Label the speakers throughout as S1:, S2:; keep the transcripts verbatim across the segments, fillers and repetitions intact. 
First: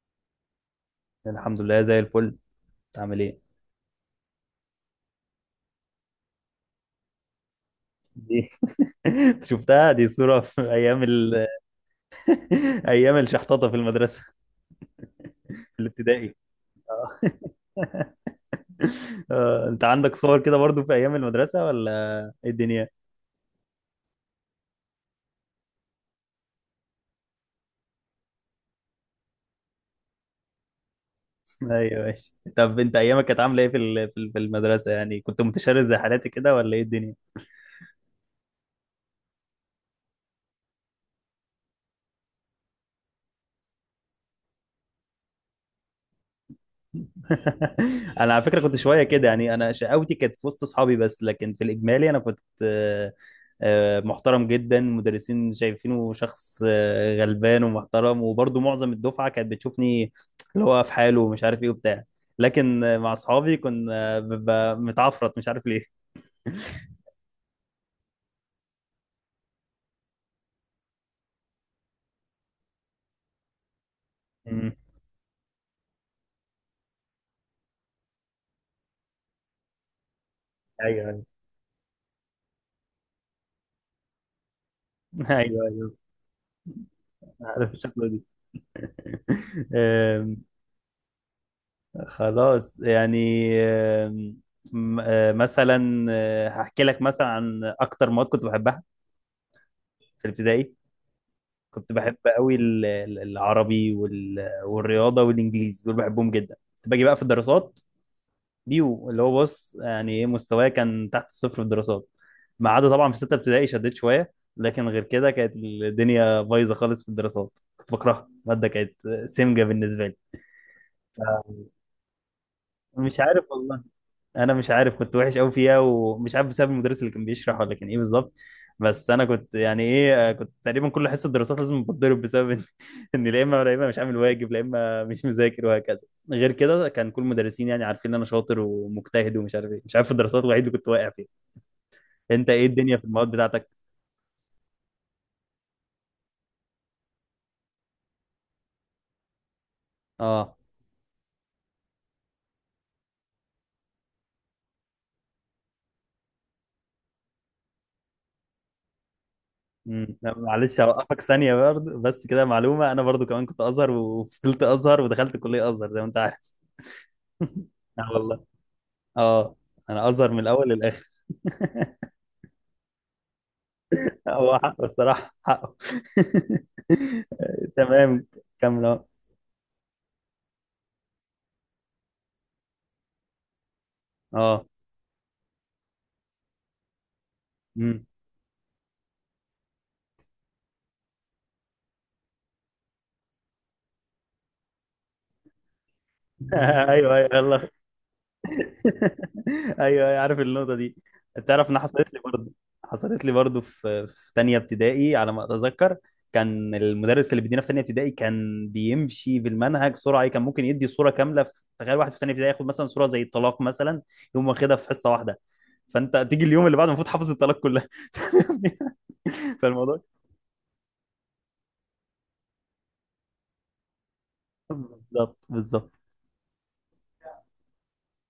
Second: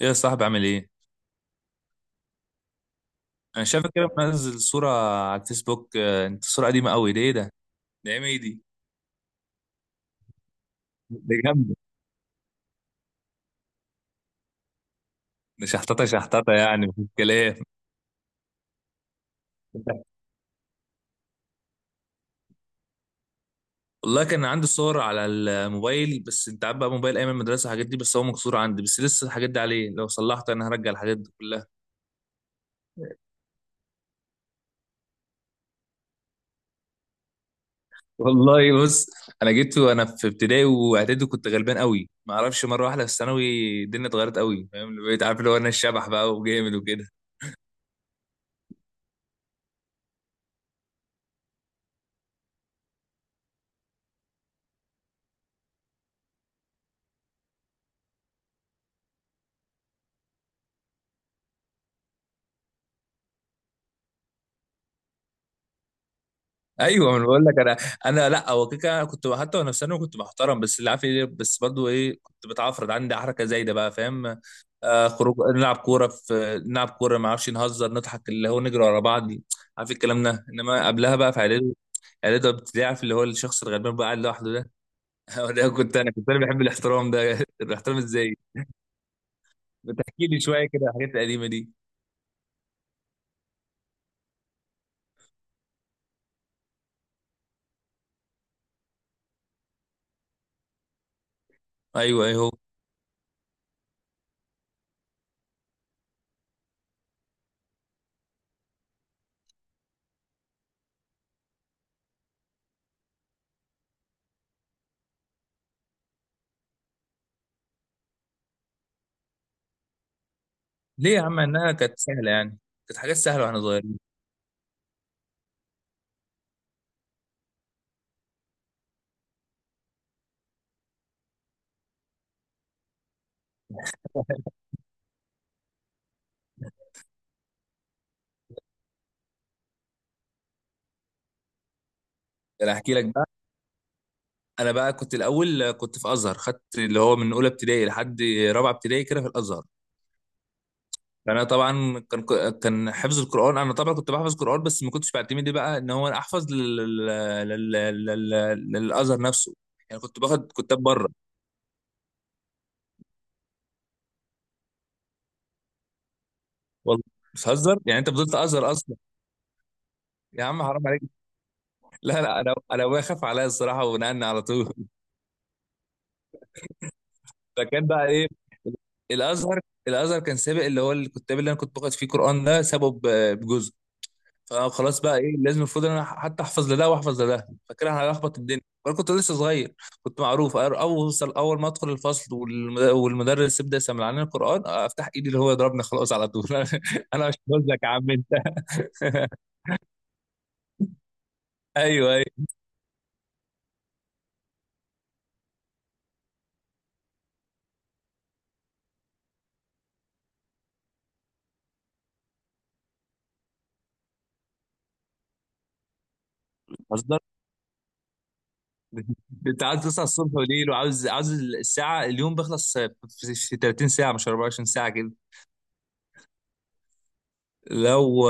S1: ايه يا صاحبي عامل ايه؟
S2: الحمد لله زي الفل. عامل ايه؟
S1: انا شايفك كده منزل صورة على الفيسبوك، آه، انت صورة قديمة قوي، ده ايه ده؟ ده ايام ايه
S2: دي
S1: دي؟
S2: أنت شفتها؟ دي صورة في ايام
S1: ده
S2: ال...
S1: جامدة،
S2: ايام الشحططة في المدرسة،
S1: ده
S2: في
S1: شحططة
S2: الابتدائي.
S1: شحططة يعني
S2: آه.
S1: مفيش كلام.
S2: آه، انت عندك صور كده برضو في ايام المدرسة ولا ايه الدنيا؟
S1: والله كان عندي صور على الموبايل، بس انت عارف بقى موبايل ايام المدرسة الحاجات دي، بس هو مكسور عندي، بس لسه الحاجات دي عليه، لو صلحت انا هرجع الحاجات دي كلها.
S2: ايوه ماشي. طب انت ايامك كانت عاملة ايه في ال... في ال- في المدرسة؟ يعني كنت متشرد زي حالاتي كده ولا ايه الدنيا؟
S1: والله بص، انا جيت وانا في ابتدائي واعدادي كنت غلبان قوي، ما اعرفش، مرة واحدة في الثانوي الدنيا اتغيرت قوي، فاهم؟ بقيت عارف اللي هو انا الشبح بقى وجامد.
S2: انا على فكره كنت شويه كده، يعني انا شقاوتي كانت في وسط اصحابي بس، لكن في الاجمالي انا كنت آه، آه، محترم جدا. مدرسين شايفينه شخص آه، غلبان ومحترم، وبرضه معظم الدفعه كانت بتشوفني اللي هو في حاله ومش عارف ايه وبتاع. لكن آه، مع اصحابي كنا ببقى متعفرت، مش عارف ليه.
S1: ايوه، ما انا بقول لك، انا انا لا، هو كده كده أنا كنت حتى وانا في ثانوي كنت محترم، بس اللي عارف ايه، بس برضو ايه، كنت بتعفرض، عندي حركه زايده بقى، فاهم؟
S2: مم.
S1: آه خروج نلعب كوره، في نلعب كوره ما اعرفش، نهزر نضحك اللي هو نجري ورا بعض، عارف الكلام ده، انما
S2: ايوه
S1: قبلها
S2: ايوه.
S1: بقى في اعدادي، اعدادي ابتدائي، عارف اللي هو الشخص الغلبان بقى قاعد لوحده ده. هو
S2: ايوه
S1: ده،
S2: ايوه،
S1: كنت انا كنت انا بحب الاحترام ده.
S2: عارف
S1: الاحترام
S2: الشكل دي.
S1: ازاي؟ بتحكي لي شويه كده على الحاجات القديمه دي؟
S2: خلاص. يعني آم، م- آه، مثلا آه، هحكي لك مثلا عن اكتر مواد كنت بحبها. في الابتدائي كنت بحب
S1: ايوه ايوه.
S2: قوي ال- ال- العربي وال- والرياضه والانجليزي، دول بحبهم جدا. كنت باجي بقى في الدراسات، بيو، اللي هو بص يعني ايه، مستواي كان تحت الصفر في الدراسات، ما عدا طبعا في سته ابتدائي شديت شويه، لكن غير كده كانت الدنيا بايظه خالص في الدراسات. كنت بكرهها، الماده كانت سمجه بالنسبه لي.
S1: ليه يا عم؟ انها كانت سهله يعني، كانت حاجات
S2: مش عارف
S1: سهله واحنا
S2: والله.
S1: صغيرين.
S2: انا مش عارف، كنت وحش قوي فيها ومش عارف بسبب المدرس اللي كان بيشرح ولا كان ايه بالظبط. بس انا كنت يعني ايه، آه، كنت تقريبا كل حصه دراسات لازم بتضرب، بسبب ان إن لا اما لا اما مش عامل واجب، لا اما مش مذاكر، وهكذا. غير كده كان كل المدرسين يعني عارفين ان انا شاطر ومجتهد ومش عارف ايه، مش عارف، في الدراسات الوحيد اللي كنت واقع فيه. انت ايه
S1: انا احكي
S2: الدنيا في
S1: لك
S2: المواد
S1: بقى.
S2: بتاعتك؟
S1: انا بقى كنت الاول كنت في ازهر، خدت اللي هو من اولى ابتدائي لحد رابعه ابتدائي كده في الازهر.
S2: اه.
S1: فانا طبعا كان كان حفظ القران، انا طبعا كنت بحفظ قران، بس ما كنتش بعتمد إيه بقى ان هو انا احفظ لل... لل... لل... لل... للازهر نفسه. يعني
S2: امم
S1: كنت
S2: لا،
S1: باخد كتاب
S2: معلش
S1: بره.
S2: هوقفك ثانيه برضه، بس كده معلومه، انا برضه كمان كنت ازهر وفضلت ازهر ودخلت كليه ازهر زي ما انت عارف.
S1: والله بتهزر يعني، انت
S2: اه
S1: فضلت
S2: والله.
S1: ازهر اصلا؟
S2: اه، انا ازهر من
S1: يا عم
S2: الاول
S1: حرام عليك.
S2: للاخر.
S1: لا لا، انا انا ابويا خاف عليا الصراحه ونقلني على
S2: هو
S1: طول.
S2: حقه الصراحة، حقه.
S1: فكان بقى
S2: تمام،
S1: ايه؟
S2: كمل اهو.
S1: الازهر الازهر كان سابق اللي هو الكتاب اللي انا كنت باخد فيه قران ده، سابه ب- بجزء.
S2: اه.
S1: فخلاص بقى ايه، لازم المفروض ان انا حتى احفظ لده واحفظ لده، فكده
S2: أمم.
S1: هلخبط الدنيا وانا كنت لسه صغير. كنت معروف، أر- اوصل اول ما ادخل الفصل، والمد- والمدرس يبدا يسمع لنا القران، افتح ايدي اللي هو يضربني خلاص على طول.
S2: ايوه
S1: انا
S2: ايوه،
S1: مش
S2: يلا.
S1: هنزلك يا عم انت.
S2: ايوه ايوه عارف النقطة دي. تعرف ان
S1: ايوه
S2: حصلت لي
S1: ايوه.
S2: برضه، حصلت لي برضه في في تانية ابتدائي على ما اتذكر. كان المدرس اللي بيدينا في تانية ابتدائي كان بيمشي بالمنهج سرعة، كان ممكن يدي صورة كاملة. في تخيل واحد في تانية ابتدائي ياخد مثلا صورة زي الطلاق مثلا، يقوم واخدها في حصة واحدة، فانت تيجي اليوم اللي بعده المفروض
S1: اصدر،
S2: حافظ الطلاق كلها.
S1: انت عاوز
S2: فالموضوع،
S1: تصحى الصبح وليل، وعاوز عاوز الساعه اليوم بيخلص في في 30 ساعه مش 24 ساعه كده.
S2: بالظبط بالظبط.
S1: لو،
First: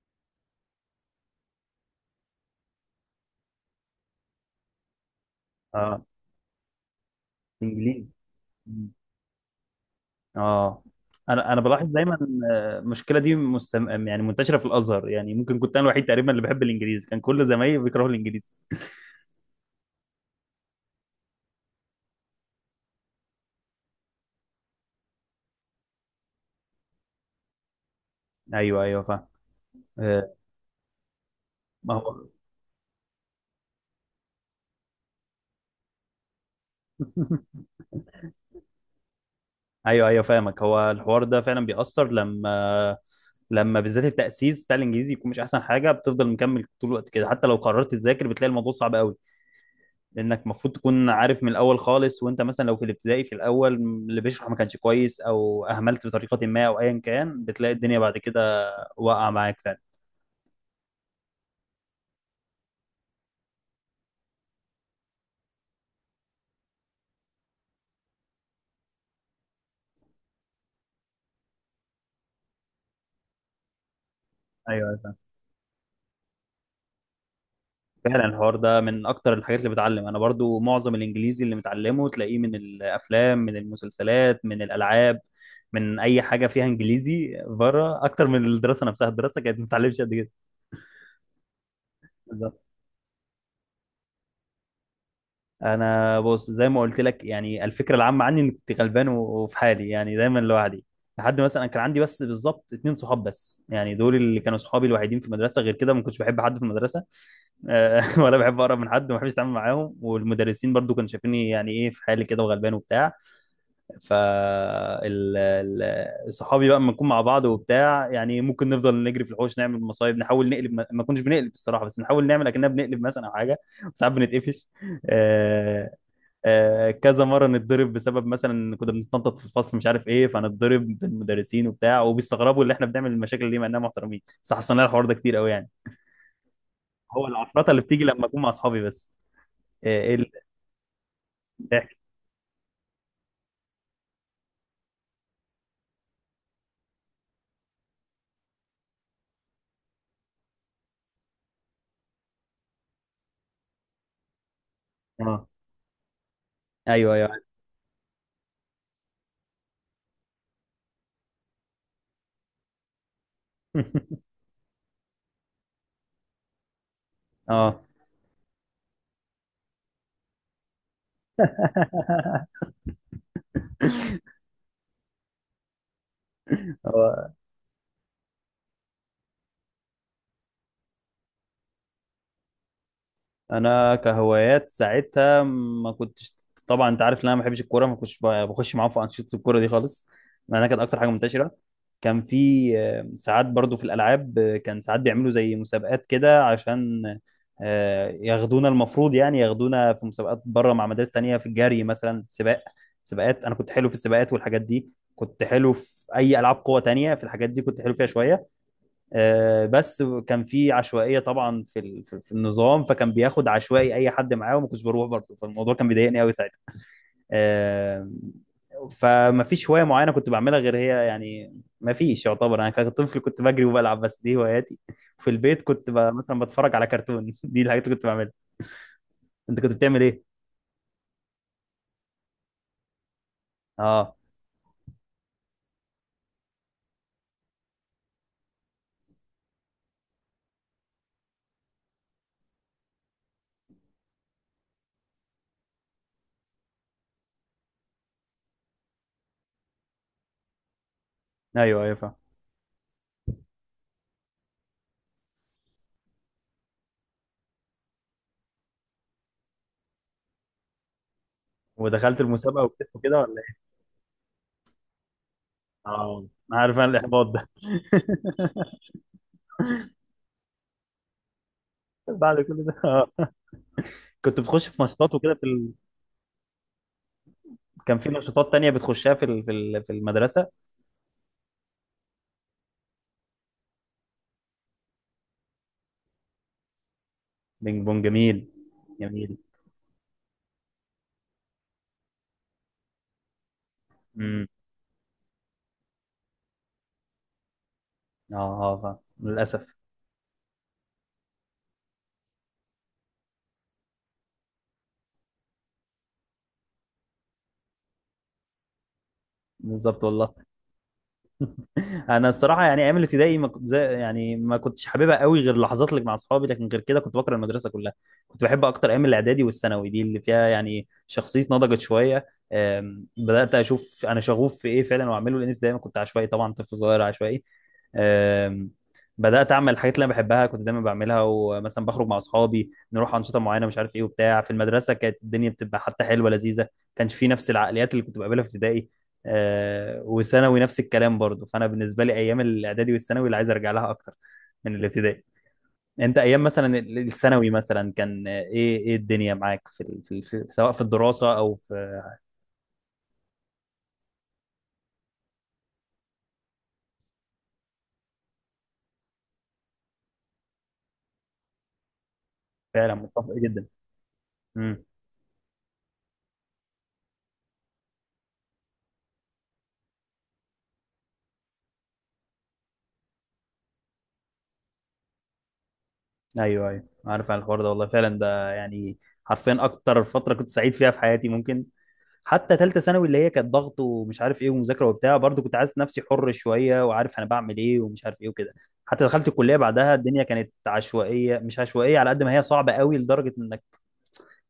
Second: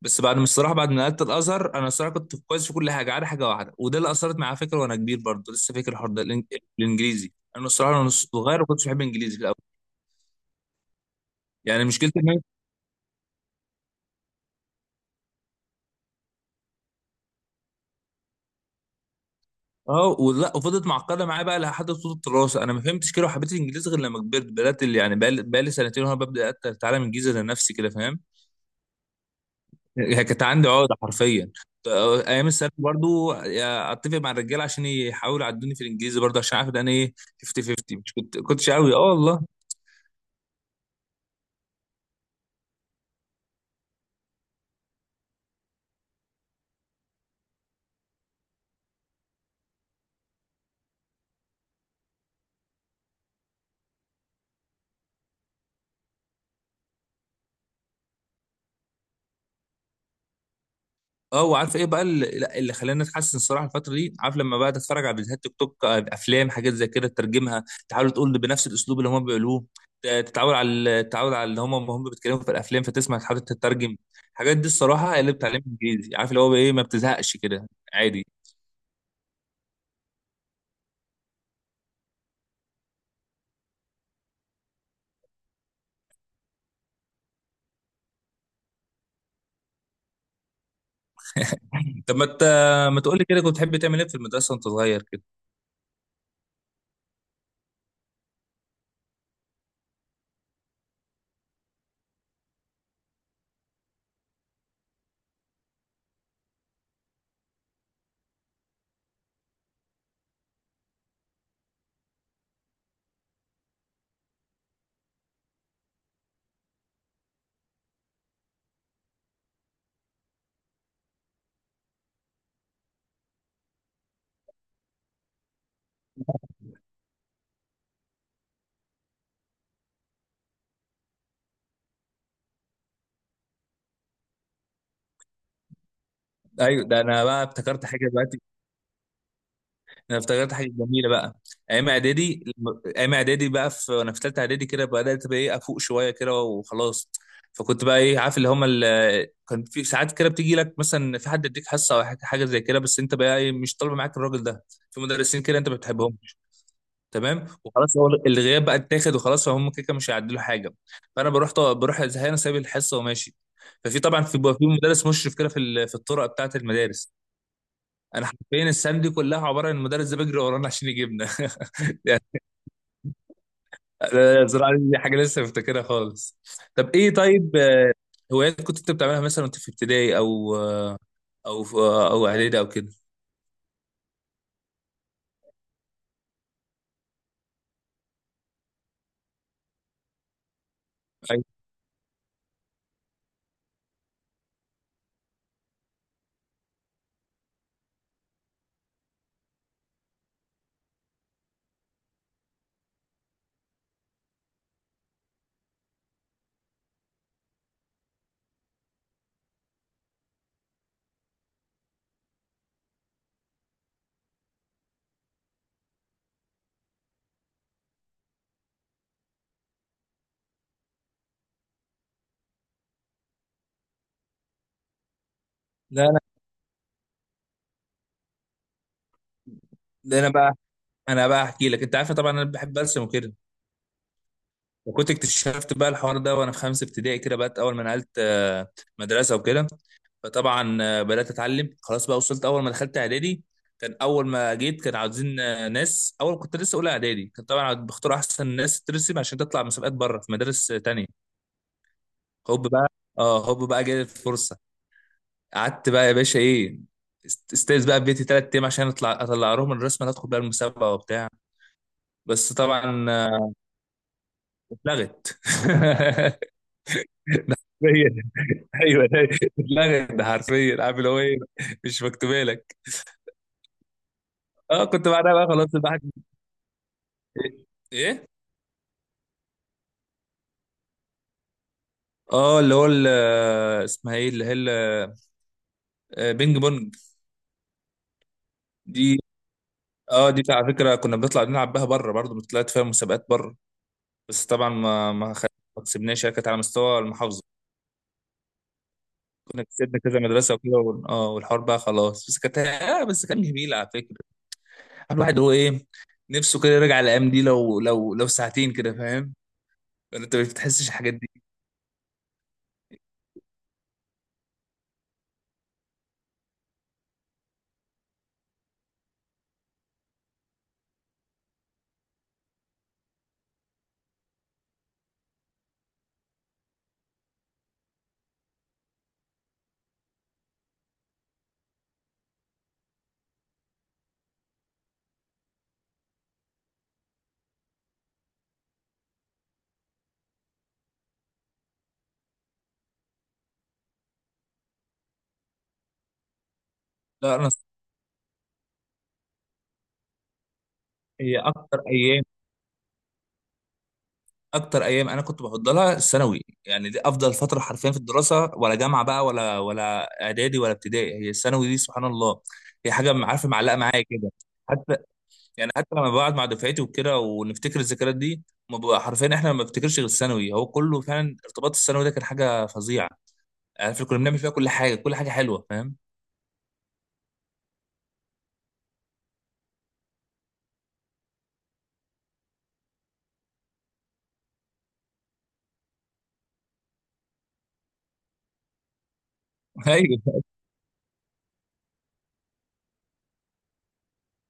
S1: بس بعد ما الصراحه، بعد ما نقلت الازهر، انا الصراحه كنت كويس في كل حاجه. عارف حاجه واحده وده اللي اثرت معايا، فكره وانا كبير برضه لسه فاكر
S2: اه،
S1: الحوار ده، الإنج- الانجليزي. انا الصراحه
S2: انجليزي.
S1: وانا صغير ما كنتش
S2: مم.
S1: بحب الانجليزي في الاول.
S2: اه. انا انا
S1: يعني
S2: بلاحظ دايما
S1: مشكلتي ان أنا-
S2: آه، المشكله دي مستم... يعني منتشره في الازهر، يعني ممكن كنت انا الوحيد تقريبا اللي بحب الانجليزي، كان كل زمايلي بيكرهوا الانجليزي.
S1: اه، ولا وفضلت معقده معايا بقى لحد طول الدراسه، انا ما فهمتش كده وحبيت الانجليزي غير لما كبرت، بدات اللي يعني بقى لي سنتين وانا ببدا أت- اتعلم انجليزي لنفسي كده، فاهم؟
S2: ايوه ايوه فاهم.
S1: هي
S2: آه،
S1: كانت عندي عقده حرفيا.
S2: ما هو.
S1: ايام الثانوي برضو اتفق مع الرجاله عشان يحاولوا يعدوني في الانجليزي، برضو عشان عارف ان انا ايه، فيفتي فيفتي، مش كنت كنتش قوي. اه والله.
S2: ايوه ايوه فاهمك. هو الحوار ده فعلا بيأثر لما لما بالذات التأسيس بتاع الانجليزي يكون مش احسن حاجه، بتفضل مكمل طول الوقت كده، حتى لو قررت تذاكر بتلاقي الموضوع صعب قوي، لانك المفروض تكون عارف من الاول خالص. وانت مثلا لو في الابتدائي في الاول اللي بيشرح ما كانش كويس او اهملت بطريقه ما او ايا كان، بتلاقي الدنيا بعد كده واقعه معاك فعلا.
S1: اه، وعارف ايه بقى اللي، لا، اللي خلاني اتحسن الصراحه الفتره دي، عارف لما بقى اتفرج على فيديوهات تيك توك، آه، افلام، حاجات زي كده تترجمها، تحاول تقول بنفس الاسلوب اللي هم بيقولوه. ت- تتعود على تتعود على اللي هم هم بيتكلموا في الافلام، فتسمع تحاول تترجم. الحاجات دي
S2: ايوه أيوة، فعلا.
S1: الصراحه هي اللي بتعلمني انجليزي، عارف اللي هو ايه، ما بتزهقش كده،
S2: فعلا
S1: عادي.
S2: الحوار ده من اكتر الحاجات اللي بتعلم. انا برضو معظم الانجليزي اللي متعلمه تلاقيه من الافلام، من المسلسلات، من الالعاب، من اي حاجه فيها انجليزي بره، اكتر من الدراسه نفسها. الدراسه كانت ما بتتعلمش قد
S1: طب ما ت...
S2: كده.
S1: ما تقول لي كده، كنت بتحب تعمل ايه في المدرسه وانت صغير كده؟
S2: انا بص زي ما قلت لك، يعني الفكره العامه عني اني كنت غلبان و- وفي حالي، يعني دايما لوحدي. لحد مثلا كان عندي بس بالظبط اتنين صحاب بس، يعني دول اللي كانوا صحابي الوحيدين في المدرسه. غير كده ما كنتش بحب حد في المدرسه، آه، ولا بحب اقرب من حد وما بحبش اتعامل معاهم. والمدرسين برضو كانوا شايفيني يعني ايه في حالي كده وغلبان وبتاع. ف ال- ال- صحابي بقى لما نكون مع بعض وبتاع، يعني ممكن نفضل نجري في الحوش، نعمل مصايب، نحاول نقلب، ما ما كناش بنقلب الصراحه، بس نحاول نعمل اكننا بنقلب مثلا او حاجه. ساعات بنتقفش. آه، آه، كذا مره نتضرب بسبب مثلا إن كنا بنتنطط في الفصل مش عارف ايه، فنتضرب بالمدرسين وبتاع، وبيستغربوا اللي احنا بنعمل المشاكل دي مع اننا محترمين، بس حصل لنا الحوار ده كتير قوي يعني.
S1: ايوه، ده انا
S2: هو
S1: بقى
S2: العفرطه اللي
S1: افتكرت
S2: بتيجي
S1: حاجه
S2: لما
S1: دلوقتي،
S2: اكون مع اصحابي بس. آه، ايه
S1: انا
S2: اللي.
S1: افتكرت حاجه جميله بقى. ايام اعدادي لما- ايام اعدادي بقى في وانا في ثالثه اعدادي كده، بدات بقى ايه افوق شويه كده وخلاص. فكنت بقى ايه عارف اللي هم ال... كان في ساعات كده بتيجي لك مثلا في حد يديك حصه او حاجه حاجة زي كده، بس انت بقى ايه، مش طالبه معاك الراجل ده، في مدرسين
S2: اه
S1: كده انت ما بتحبهم،
S2: ايوه ايوه.
S1: تمام. وخلاص هو الغياب بقى اتاخد وخلاص، فهم كده كده مش هيعدلوا حاجه. فانا بروح طو... بروح زهقان سايب الحصه وماشي. ففي طبعا، في بيبقى في مدرس مشرف كده، في ال... في الطرق بتاعه المدارس.
S2: اه.
S1: انا حرفيا السنه دي كلها عباره عن المدرس ده بيجري ورانا عشان يجيبنا. يعني، أنا بصراحه دي حاجه لسه مفتكرها خالص. طب ايه،
S2: هو
S1: طيب، آه، هوايات كنت انت بتعملها مثلا وانت في ابتدائي او، آه، او في- آه، او اعدادي او كده؟
S2: انا كهوايات ساعتها ما كنتش، طبعا انت عارف ان انا ما بحبش الكوره، ما كنتش ب- بخش معاهم في انشطه الكوره دي خالص، مع انها كانت اكتر حاجه
S1: أيوة.
S2: منتشره. كان في آه، ساعات برضو في الالعاب، آه، كان ساعات بيعملوا زي مسابقات كده عشان آه، ياخدونا، المفروض يعني ياخدونا في مسابقات بره مع مدارس تانية في الجري مثلا، سباق، سباقات. انا كنت حلو في السباقات والحاجات دي، كنت حلو في اي العاب قوه تانية، في الحاجات دي كنت حلو فيها شويه. آه، بس كان في عشوائيه طبعا في ال- في في النظام، فكان بياخد عشوائي اي حد معاه وما كنتش بروح برضه، فالموضوع كان بيضايقني قوي ساعتها. آه، فما فيش هوايه معينه كنت بعملها غير هي يعني، ما فيش، يعتبر انا كطفل كنت بجري وبلعب بس، دي هواياتي. في البيت كنت ب...
S1: لا لا،
S2: مثلا بتفرج على كرتون، دي الحاجات اللي كنت بعملها. انت كنت بتعمل
S1: ده
S2: ايه؟
S1: انا بقى، انا بقى احكي لك. انت عارفه طبعا انا بحب ارسم وكده،
S2: اه
S1: وكنت اكتشفت بقى الحوار ده وانا في خمسه ابتدائي كده بقى، اول ما نقلت آه، مدرسه وكده. فطبعا آه، بدات اتعلم خلاص بقى، وصلت اول ما دخلت اعدادي، كان اول ما جيت كان عاوزين آه، ناس، اول كنت لسه اولى اعدادي، كان طبعا بختار احسن ناس ترسم عشان تطلع مسابقات بره في مدارس آه، تانية.
S2: ايوه ايوه فاهم.
S1: هوب بقى. اه هوب بقى جالي الفرصه. قعدت بقى يا باشا ايه، است- استاذ بقى في بيتي ثلاث ايام عشان اطلع اطلع لهم الرسمه اللي ادخل بقى المسابقه وبتاع.
S2: ودخلت
S1: بس
S2: المسابقه وكسبت
S1: طبعا،
S2: كده ولا
S1: آه،
S2: ايه؟
S1: اتلغت.
S2: اه، عارف انا الاحباط ده.
S1: ايوه، ده اتلغت، ده حرفيا عارف اللي هو ايه، مش
S2: بعد
S1: مكتوبه
S2: كل ده؟
S1: لك.
S2: اه، كنت بتخش في
S1: اه، كنت
S2: ماتشات
S1: بعدها
S2: وكده في
S1: بقى
S2: ال...
S1: خلاص الواحد، ايه،
S2: كان في
S1: إيه؟
S2: نشاطات تانية بتخشها في ال- في ال- في المدرسة؟
S1: اه، اللي هو ال-، اسمها ايه اللي هي ال-، آه، بينج بونج،
S2: بينج بونج، جميل،
S1: دي.
S2: جميل.
S1: اه، دي على فكره كنا بنطلع نلعب بها بره برضه، طلعت فيها مسابقات بره. بس
S2: امم.
S1: طبعا ما ما خ- ما كسبناش، هي كانت على مستوى المحافظه.
S2: اه اه فاهم.
S1: كنا
S2: للأسف.
S1: كسبنا كذا مدرسه وكده، وال- اه والحوار بقى خلاص، بس كانت آه بس كان جميل على فكره. الواحد، هو ايه، نفسه كده يرجع الايام دي لو لو لو ساعتين كده، فاهم؟
S2: بالظبط
S1: ولا
S2: والله.
S1: انت مش بتحسش الحاجات دي؟
S2: انا الصراحه يعني ايام الابتدائي ما كنت زي، يعني ما كنتش حاببها قوي غير اللحظات اللي مع اصحابي، لكن غير كده كنت بكره المدرسه كلها. كنت بحب اكتر ايام الاعدادي والثانوي، دي اللي فيها يعني شخصيتي نضجت شويه. أم، بدات اشوف انا شغوف في ايه فعلا واعمله، لان زي ما كنت عشوائي طبعا، طفل صغير عشوائي. أم، بدات اعمل الحاجات اللي انا بحبها كنت دايما بعملها، ومثلا بخرج مع اصحابي نروح انشطه معينه مش عارف ايه وبتاع. في المدرسه كانت الدنيا بتبقى حتى حلوه لذيذه، كانش في نفس العقليات اللي كنت بقابلها في ابتدائي. آه، وثانوي نفس الكلام برضو. فانا بالنسبه لي ايام الاعدادي والثانوي اللي عايز ارجع لها اكتر من الابتدائي. انت ايام مثلا ال-
S1: لا انا،
S2: الثانوي مثلا كان آه، ايه، ايه الدنيا معاك في، ال- في, ال- في، سواء في الدراسه
S1: هي
S2: او
S1: اكتر
S2: في.
S1: ايام، اكتر ايام انا كنت بفضلها الثانوي، يعني دي افضل فتره حرفيا في الدراسه ولا جامعه بقى، ولا ولا اعدادي ولا ابتدائي، هي الثانوي دي سبحان الله. هي
S2: فعلا
S1: حاجه م-
S2: متفق
S1: عارفه
S2: جدا.
S1: معلقه معايا كده،
S2: امم.
S1: حتى، يعني حتى لما بقعد مع دفعتي وكده ونفتكر الذكريات دي، ما بقى حرفيا احنا ما بنفتكرش غير الثانوي، هو كله فعلا ارتباط الثانوي ده كان حاجه فظيعه، عارف كنا بنعمل فيها كل حاجه، كل حاجه حلوه، فاهم؟
S2: ايوه ايوه عارف عن الحوار ده والله، فعلا ده يعني حرفيا اكتر فتره كنت سعيد فيها في حياتي ممكن. حتى ثالثه ثانوي اللي هي كانت ضغط ومش عارف ايه ومذاكره وبتاع، برضو كنت حاسس نفسي حر شويه وعارف انا بعمل ايه ومش عارف ايه وكده. حتى دخلت الكليه بعدها
S1: ايوه.
S2: الدنيا كانت عشوائيه، مش عشوائيه على قد ما هي صعبه قوي لدرجه انك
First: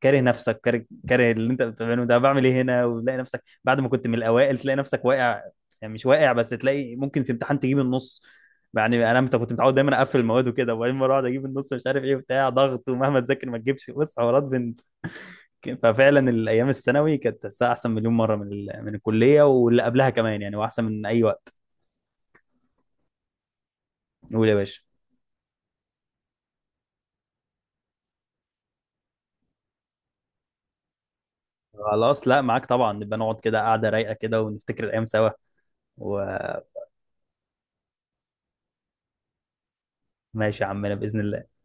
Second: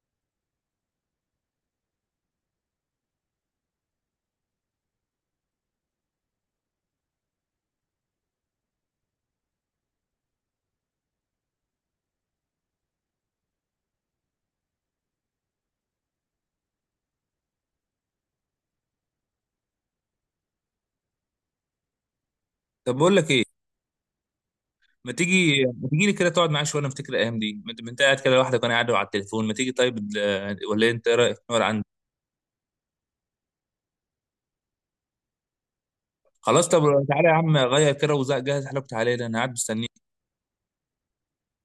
S2: كاره نفسك، كاره كاره اللي انت بتعمله، ده بعمل ايه هنا، وتلاقي نفسك بعد ما كنت من الاوائل تلاقي نفسك واقع. يعني مش واقع بس، تلاقي ممكن في امتحان تجيب النص. يعني انا مت- كنت متعود دايما اقفل المواد وكده، وبعدين مره اقعد اجيب النص مش عارف ايه وبتاع، ضغط ومهما تذاكر ما تجيبش، بص حوارات. ففعلا الايام الثانوي كانت تحسها احسن مليون مره من ال... من الكليه واللي قبلها كمان، يعني واحسن من اي وقت.
S1: طب بقول لك ايه،
S2: قول يا باشا.
S1: ما تيجي ما تيجي لي كده تقعد معايا شويه، انا افتكر الايام دي. ما انت ما أنت قاعد كده لوحدك وانا قاعد على التليفون، ما تيجي؟ طيب، ال- ولا إيه؟ انت ايه رايك، نقعد عندي؟
S2: خلاص، لا معاك طبعا، نبقى نقعد كده قاعده رايقه كده ونفتكر الايام سوا، وماشي.
S1: خلاص طب تعالى يا عم، غير كده وجهز حالك وتعالى لي، انا قاعد مستنيك.
S2: يا عمنا باذن الله.